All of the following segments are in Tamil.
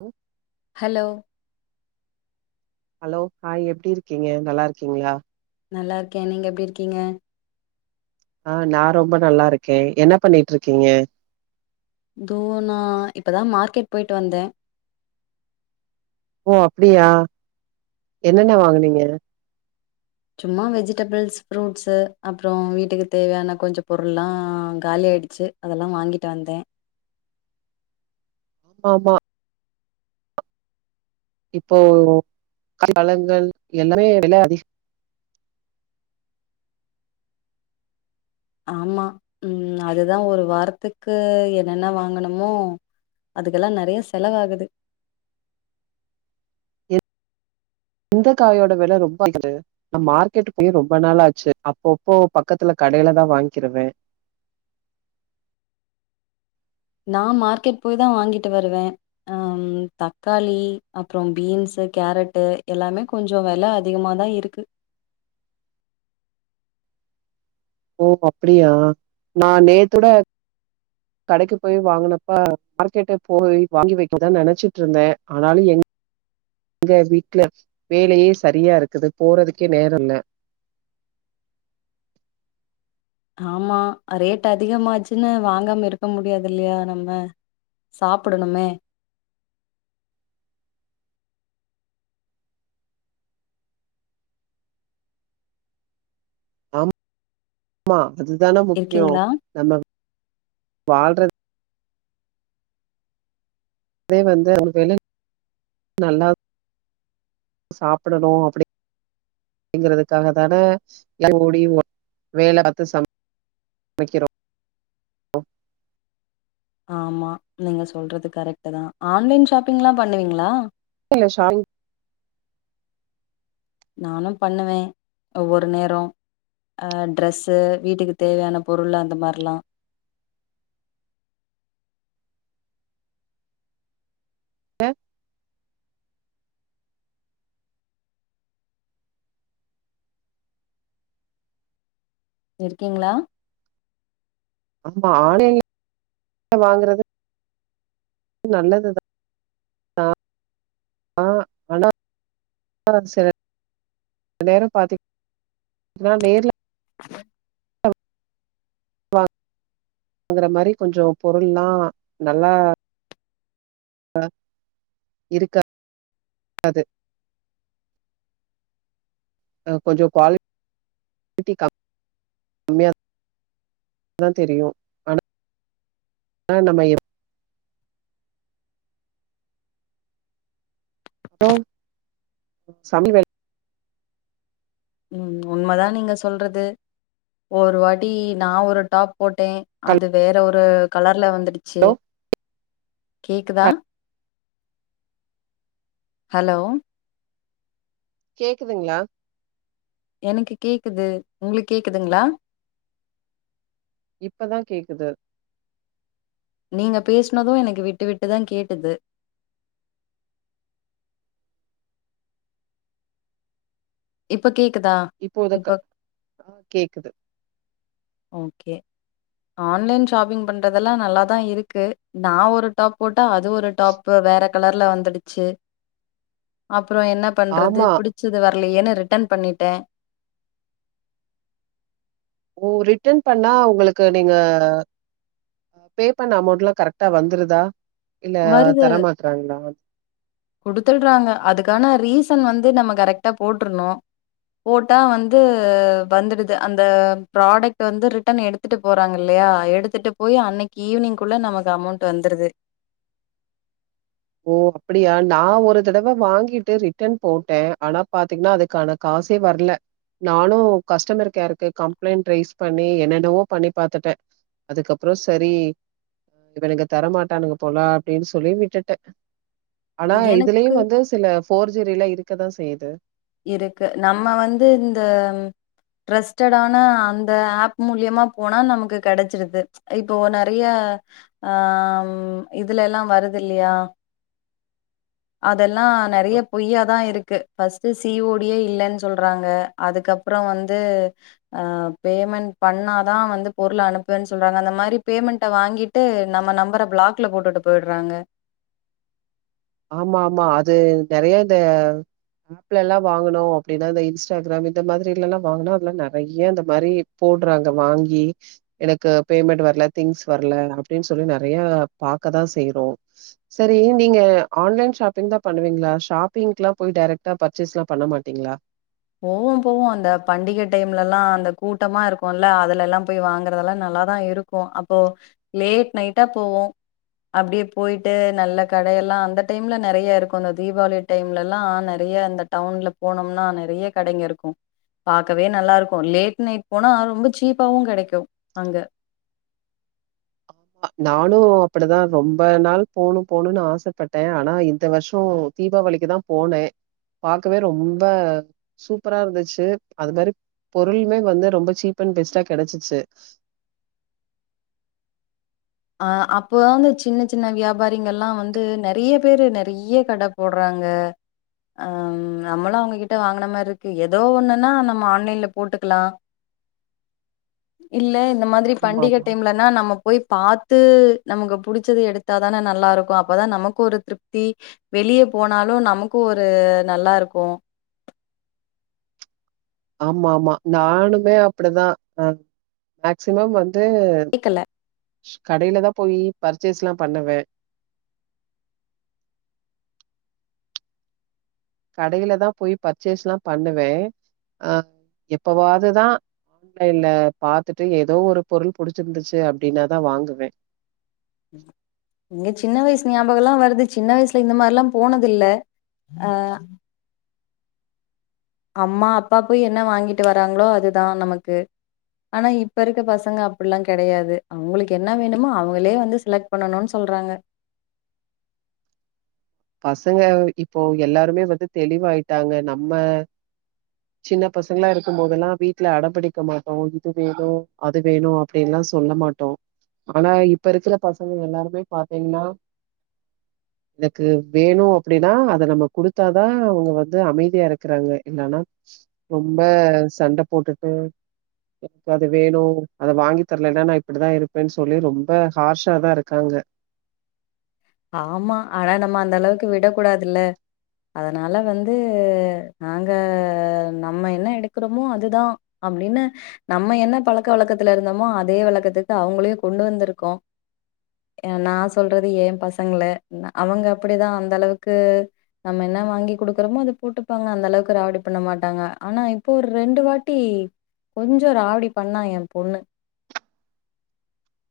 ஹலோ. ஹலோ. ஹலோ ஹாய் எப்படி இருக்கீங்க நல்லா இருக்கீங்களா. நல்லா இருக்கேன் நீங்க எப்படி இருக்கீங்க. ஆஹ நான் ரொம்ப நல்லா இருக்கேன் என்ன பண்ணிட்டு இருக்கீங்க. தோ நா இப்பதா மார்க்கெட் போய்ட் வந்தே ஓ அப்டியா என்னென்ன வாங்குனீங்க சும்மா வெஜிடபிள்ஸ் ஃப்ரூட்ஸ்சு அப்றோ வீட்டுக்கு தேவையான கொஞ்சோ பொருள்லா காலி ஆயிடுச்சு அதெல்லா வாங்கிட்டு வந்தே ஆமா இப்போ காய் பழங்கள் எல்லாமே வெல அதி ஆம்மா உம் அதுதா ஒரு வாரத்துக்கு என்னென்ன வாங்கணுமோ அதுக்கெல்லா நெறைய செலவாகுது எந்த காயோட வெல ரொம்ப அதிகது நா மார்க்கெட் போயே ரொம்ப நாளாச்சு அப்பப்போ பக்கத்துல கடையில தா வாங்கிருவே நா மார்க்கெட் போய் தா வாங்கிட்டு வருவே ஆஹ் தக்காளி அப்றோ பீன்ஸ்சு கேரட்டு் எல்லாமே கொஞ்சோ வெல அதிகமாதா இருக்கு ஓ ஓ அப்டியா நா நேத்தொட கடைக்கு போய் வாங்குனப்பா மார்க்கெட்ட போய் வாங்கி வெக்கதா நெனச்சுட்ருந்தே ஆனாலு எங் எங்க வீட்டுல வேலையே சரியா இருக்குது போறதுக்கே நேரொல்ல ஆமா ரேட் அதிகமாச்சுன்னு வாங்காம இருக்க முடியாதில்லையா நம்ம சாப்புடணுமே மா அதுதான முக்யோ இருக்கீங்களா? நம்ம வாழ்றது அதே வந்து உனக்கு எல் நல்லா சாப்புடணு அப்படி அப்படிங்கறதுக்காக தான எல் ஓடி ஒ வேல அத்து சம் வெக்கிறோ ஆம்மா நீங்க சொல்றது கரெக்ட்டு தா ஆன்லைன் ஷாப்பிங்லா பண்ணுவீங்களா ஆன்லைன்ல ஷாப்பிங் நானு பண்ணுவே ஒவ்வொரு நேரோ ஆஹ் டிரெஸ்ஸு வீட்டுக்கு தேவையான பொருள் அந்த மாரிலா ஏ இருக்கீங்களா ஆம்மா ஆன்லைன்ல வாங்குறது உம் நல்லதுதா ஆஹ் ஆஹ் அனா சில நேரோ பாத்து நா நேர்ல வாங் வாங்கற மாரி கொஞ்சோ பொருள்லா நல்லா லா இருக்கா காது அ கொஞ்சோ குவாலி டி கம் கம்மியா தா தெரியு ஆனா ஆனா நம்ம எப் ப்றோ சமி வே உம் உம் உண்மதா நீங்க சொல்றது ஒரு வாட்டி நா ஒரு டாப் போட்டே அது ஹலோ வேற ஒரு கலர்ல வந்துட் ச்சு கேக்குதா ஹலோ கேக்குதுங்களா எனக்கு கேக்குது உங்களுக் கேக்குதுங்களா இப்பதா கேக்குது நீங்க பேசுனது எனக்கு விட்டு விட்டு தா கேட்டுது இப்ப கே இப்போத க்க ஆ கேக்குது ஓக்கே ஆன்லைன் ஷாப்பிங் பண்றதெல்லா நல்லாத்தா இருக்கு நா ஒரு டாப் போட் டா அது ஒரு டாப்பு வேற கலர்ல வந்துடுச்சு அப் அப்றோ என்ன பண்றது ஆமா. பிடிச்சது வரலயேனு ரிட்டன் பண்ணிட்டே ஓ ரிட்டன் பண்ணா உங்களுக்கு நீங்க பே பண்ண அமௌண்ட்லா கரெக்டா வந்துருதா இல்ல வருது தரமாட்றாங்களா? குடுத்துடுறாங்க அதுக்கான ரீசன் வந் து நம்ம கரெக்ட்டா போற்றுனு போட்டா வந்து வந்துடுது அந்த பிராடக்ட் வந்து ரிட்டன் எடுத்துட்டு போறாங்கல்லையா எடுத்துட்டு போயி அன்னிக்கி ஈவினிங்குள்ள நமக்கு அமௌண்ட் வந்துருது ஓ அப்டியா நான் ஒரு தடவை வாங்கிட்டு ரிட்டன் போட்டேன் ஆனா பாத்தீங்கின்னா அதுக்கான காசே வரல நானும் கஸ்டமர் கேருக்கு கம்ப்ளைண்ட் ரைஸ் பண்ணி என்ன என்னவோ பண்ணி பாத்துட்டேன் அதுக்கப்புறம் செரி இவனுங்க தரமாட்டன்ங்க போலா அப்டின்னு சொல்லி விட்டுட்டேன் ஆனா எனக்கு இதுலயும் வந்து சில போர்ஜரில இருக்கு க்கதான் செய்யுது இருக்கு நம்ம வந்து இந்த ர்ரெஸ்ட்டான அந்த ஆப் மூலியமா போனா நமக்கு கெடைச்சிருது இப்போ நெறய ஆ இதுலலா வருது இல்லையா அத் இதெல்லாம் நெறய பொய்யா தான் இருக்கு ஃபஸ்ட் சிஓடியே இல்லன்னு சொல்றாங்க அதுக்கப்பறம் வந்து ஆ பேமெண்ட் பண்ணாதான் வந்து பொருள் அனுப்புவேன்னு சொல்றாங்க அந்த மாரி பேமெண்ட வாங்கிட்டு நம்ம நம்பரை பிளாக்ல போட்டுட்டு போய்டுறாங்க ஆமா ஆமா அது நெறய இந்த ஆப்ல எல்லாம் வாங்கினும் அப்டின்னா இந்த இன்ஸ்டாகிராம் இந்த மாதிரிலல்லாம் வாங்கினா அதெல்லாம் நெறைய அந்த மாரி போடுறாங்க வாங்கி எனக்கு பேமெண்ட் வரல திங்ஸ் வரல அப்டின்னு சொல்லி நெறைய பாக்கதான் செய்றோம் செரி நீங்க ஆன்லைன் ஷாப்பிங் தான் பண்ணுவீங்களா ஷாப்பிங்க்லாம் போய் டரக்டா பர்ச்சேஸ்லாம் பண்ண மாட்டீங்களா போவோ போவோ அந்த பண்டிக டைம்லலா அந்த கூட்டமா இருக்கும்ல அதுலலா போய் வாங்கறதெல்லா நல்லாதா இருக்கோ அப்போ லேட் நைட்டா போவோ அப்டியே போயிட்டு நல்ல கடையெல்லா அந்த டைம்ல நறைய இருக்கோ அந்த தீபாவளி டைம்லலா நறைய இந்த டவுன்ல போனோம்னா நறையக் கடைங்க இருக்கும் பாக்கவே நல்லா இருக்கு லேட் நைட் போனா ரொம்ப சீப்பாவும் கிடைக்கும் அங்க நானும் அப்டிதான் ரொம்ப நாள் போணும் போணும்ன்னனு ஆசைப்பட்டேன் ஆனா இந்த வருஷம் தீபாவளிக்குதான் போனே பார்க்கவே ரொம்ப சூப்பரா இருந்துச்சு அது மாரி பொருளுமே வந்து ரொம்ப சீப் அண்ட் பெஸ்டா கிடைச்சுச்சு அ அப்போதான் வந்து சின்ன சின்ன வியாபாரிங்கள்ல்லாம் வந்து நெறைய பேரு நெறைய கடை போடுறாங்க அ நம்மளும் அவங்ககிட்ட வாங்கின மாரி இருக்கு ஏதோ ஒண்ணுன்னா நம்ம ஆன்லைன்ல போட்டுக்கலாம் இல்ல இந்த மாதிரி ஆமா பண்டிகை ஆமா டைம்லன நம்ம போய் பார்த்து த்து நமக்கு புடிச்சதை எடுத்தாதானே நல்லா இருக்கும் அப்பதான் நமக்கும் ஒரு திருப்தி வெளியே போனாலும் நமக்கும் ஒரு நல்லா இருக்கு ஆமா ஆமா நானுமே அப்டிதான் அ மேக்சிமம் வந்து வந்து கேக்கல கடையில தான் போயி பர்ச்சேஸ்லாம் பண்ணுவேன் கடையில தான் போய் பர்ச்சேஸ்லாம் பண்ணுவேன் அ எப்பவாதுதான் ஆன்லைன்ல பாத்துட்டு ஏதோ ஒரு பொருள் புடிச்சிருந்துச்சு அப்டின்னாதான் வாங்குவேன் எங்க சின்ன வயசு ஞாபகம்லாம் வருது சின்ன வயசுல இந்த மாரிலாம் போனது இல்ல அ அம்மா அப்பா போய் என்ன வாங்கிட்டு வராங்களோ அதுதான் நமக்கு ஆனா இப்ப இருக்க பசங்க அப்டில்லாம் கிடையாது அவங்களுக்கு என்ன வேண்டுமோ அவங்களே வந்து செலக்ட் பண்ணணும்னு சொல்றாங்க பசங்க இப்போ எல்லாருமே வந்து தெளிவாயிட்டாங்க நம்ம சின்ன பசங்கலா இருக்கு போதெல்லா வீட்ல அடோ பிடிக்க மாட்டோ இது வேணோ அது வேணோ அப்டின்லா சொல்ல மாட்டோ ஆனா இப்ப இருக்குற பசங்க எல்லாருமே பாத்தீங்கன்னா க்கு வேணும் அப்டின்னா அதை நம்ம குடுத்தாதான் அவங்க வந்து அமைதியா இருக்கிறாங்க இல்லன்னா ரொம்ப சண்டை போட்டுட்டு எனக்கு அது வேணும் அத வாங்கி தரலன்னா நான் இப்டித்தான் இருப்பேன்னு சொல்லி ரொம்ப ஹார்ஷாாதான் இருக்காங்க ஆமா ஆனா நம்ம அந்த அளவுக்கு விடக் கூடாதுல்ல அதனால வந்து நாங்க நம்ம என்ன எடுக்கிறோமோ அதுதான் அப்டின்னு நம்ம என்ன பழக்க வழக்கத்துல இருந்தோமோ அதே வழக்கத்துக்கு அவங்களையும் கொண்டு வந்திருக்கோம் நான் சொல்றது ஏன் பச பசங்கள அவங்க அப்டிதான் அந்த அளவுக்கு நம்ம என்ன வாங்கி குடுக்குறோமோ அதை போட்டுப்பாங்க அந்த அளவுக்கு ராவடி பண்ண மாட்டாங்க ஆனா இப்போ ஒரு ரெண்டு வாட்டி கொஞ்சம் ராவடி பண்ணா என் பொண்ணு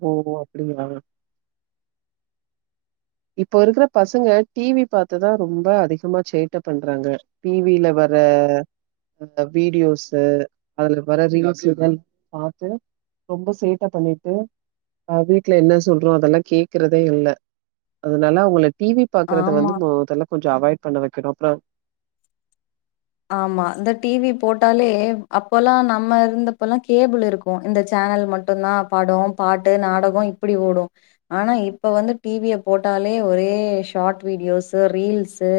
ஓ அப்படிங்களா இப்போ இருக்கற பசங்க டிவி பாரத்துதான் ரொம்ப அதிகமா சேட்டை பண்றாங்க டிவில வர அ வீடியோஸ்ஸீ அதுல வர ரீல்ஸுகள் பார்த்து ரொம்ப சேட்டை பண்ணிட்டு ஆ வீட்டுல என்ன சொல்றோம் அதெல்லாம் கேக்குறதே இல்லை அதனால உங்கள டிவி பாக்குறத வந்து ஆமா மொதல்ல கொஞ்சம் அவாய்ட் பண்ண வைக்கனு அப்ற ஆமா இந்த டிவி போட்டாலே அப்போல்லாம் நம்ம இருந்தப்பல்லாம் கேபிள் இருக்கும் இந்த சேனல் மட்டும்தான் படம் பாட்டு நாடகம் இப்படி ஓடும் ஆனா இப்ப வந்து டிவிய போட்டாலே ஒரே ஷார்ட் வீடியோஸ் ரீல்ஸ்ஸீ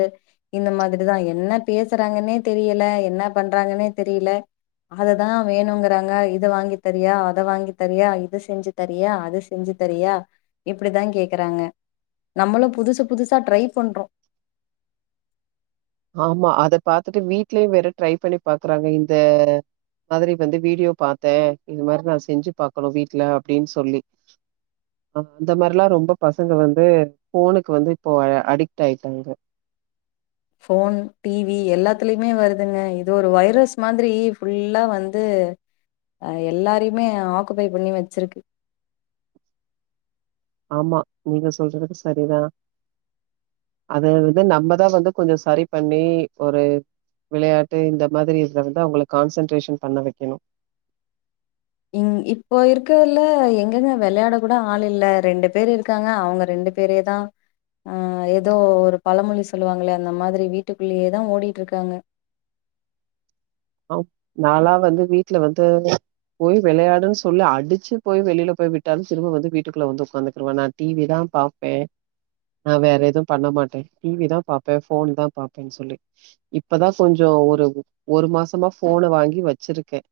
இந்த மாதிரிதான் என்ன பேசுறாங்கன்னே தெரியல என்ன பண்றாங்கன்னே தெரியல அததான் வேணுங்கறாங்க இத வாங்கி தரியா அத வாங்கி தரியா இது செஞ்சு தரியா அது செஞ்சு தெரியா இப்டித்தான் கேக்குறாங்க நம்மளும் புதுசு புதுசா ட்ரை பண்றோம் ஆமா அத பாத்துட்டு வீட்லயு வேற ட்ரை பண்ணி பாக்குறாங்க இந்த மாதிரி வந்து வீடியோ பாத்தே இந்த மாரி நா செஞ்சு பாக்கணோ வீட்ல அப்டீனு சொல்லி அ அந்த மாரிலா ரொம்ப பசங்க வந்து ஃபோனுக்கு வந்து இப்போ அடிக்ட்டு ஆயிட்டாங்க போன் டிவி எல்லாத்துலயுமே வருதுங்க இது ஒரு வைரஸ் மாதிரி ஃபுல்லா வந்து அ எல்லாரையுமே ஆக்குபை பண்ணி வச்சிருக்கு ஆமா நீங்க சொல்றது சரிதான் அது வந்து நம்மதான் வந்து கொஞ்சம் சரி பண்ணி ஒரு விளையாட்டு இந்த மாதிரி இதல வந்து அவங்களுக்கு கான்சன்ட்ரேஷன் பண்ண வைக்கணும் இங் இப்போ இருக்கதுல எங்கெங்க விளையாட கூட ஆள் இல்ல ரெண்டு பேரு இருக்காங்க அவங்க ரெண்டு பேரேதான் அ ஏதோ ஒரு பழமொழி சொல்லுவாங்களே அந்த மாதிரி வீட்டுக்குள்ளேயேதான் ஓடிட்டு இருக்காங்க நாளா வந்து வீட்டுல வந்து போய் விளையாடுன்னு சொல்லி அடிச்சு போய் வெளியில போய் விட்டாலும் திரும்ப வந்து வீட்டுக்குள்ள வந்து உட்காந்துக்குருவேன் நான் டிவிதான் பாரப்பேன் நான் வேற எதுவும் பண்ண மாட்டேன் டிவி தான் பாப்பேன் போன் தான் பாப்பேன்னு சொல்லி இப்பதான் கொஞ்சம் ஒரு ஒரு மாசம் போனை வாங்கி வச்சிருக்கேன்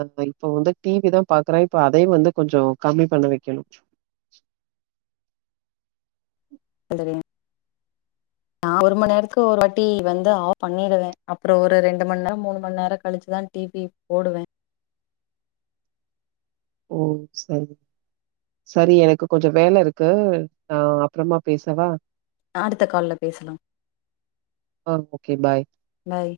அ இப்ப வந்து டிவி தான் பாக்குறேன் இப்ப அதையும் வந்து கொஞ்சம் கம்மி பண்ண வைக்கணும் நான் ஒரு மணி நேரத்துக்கு ஒரு வாட்டி வந்து ஆப் பண்ணிடுவேன் அப்புறம் ஒரு ரெண்டு மணி நேரம் மூணு மணி நேரம் கழிச்சுதான் டிவி போடுவேன் ஓ செரி செரி எனக்கு கொஞ்சம் வேலை இருக்கு நா அப்பறமா பேசவா அடுத்த கால்ல பேசலாம் ஆ ஓகே பாய் பாய்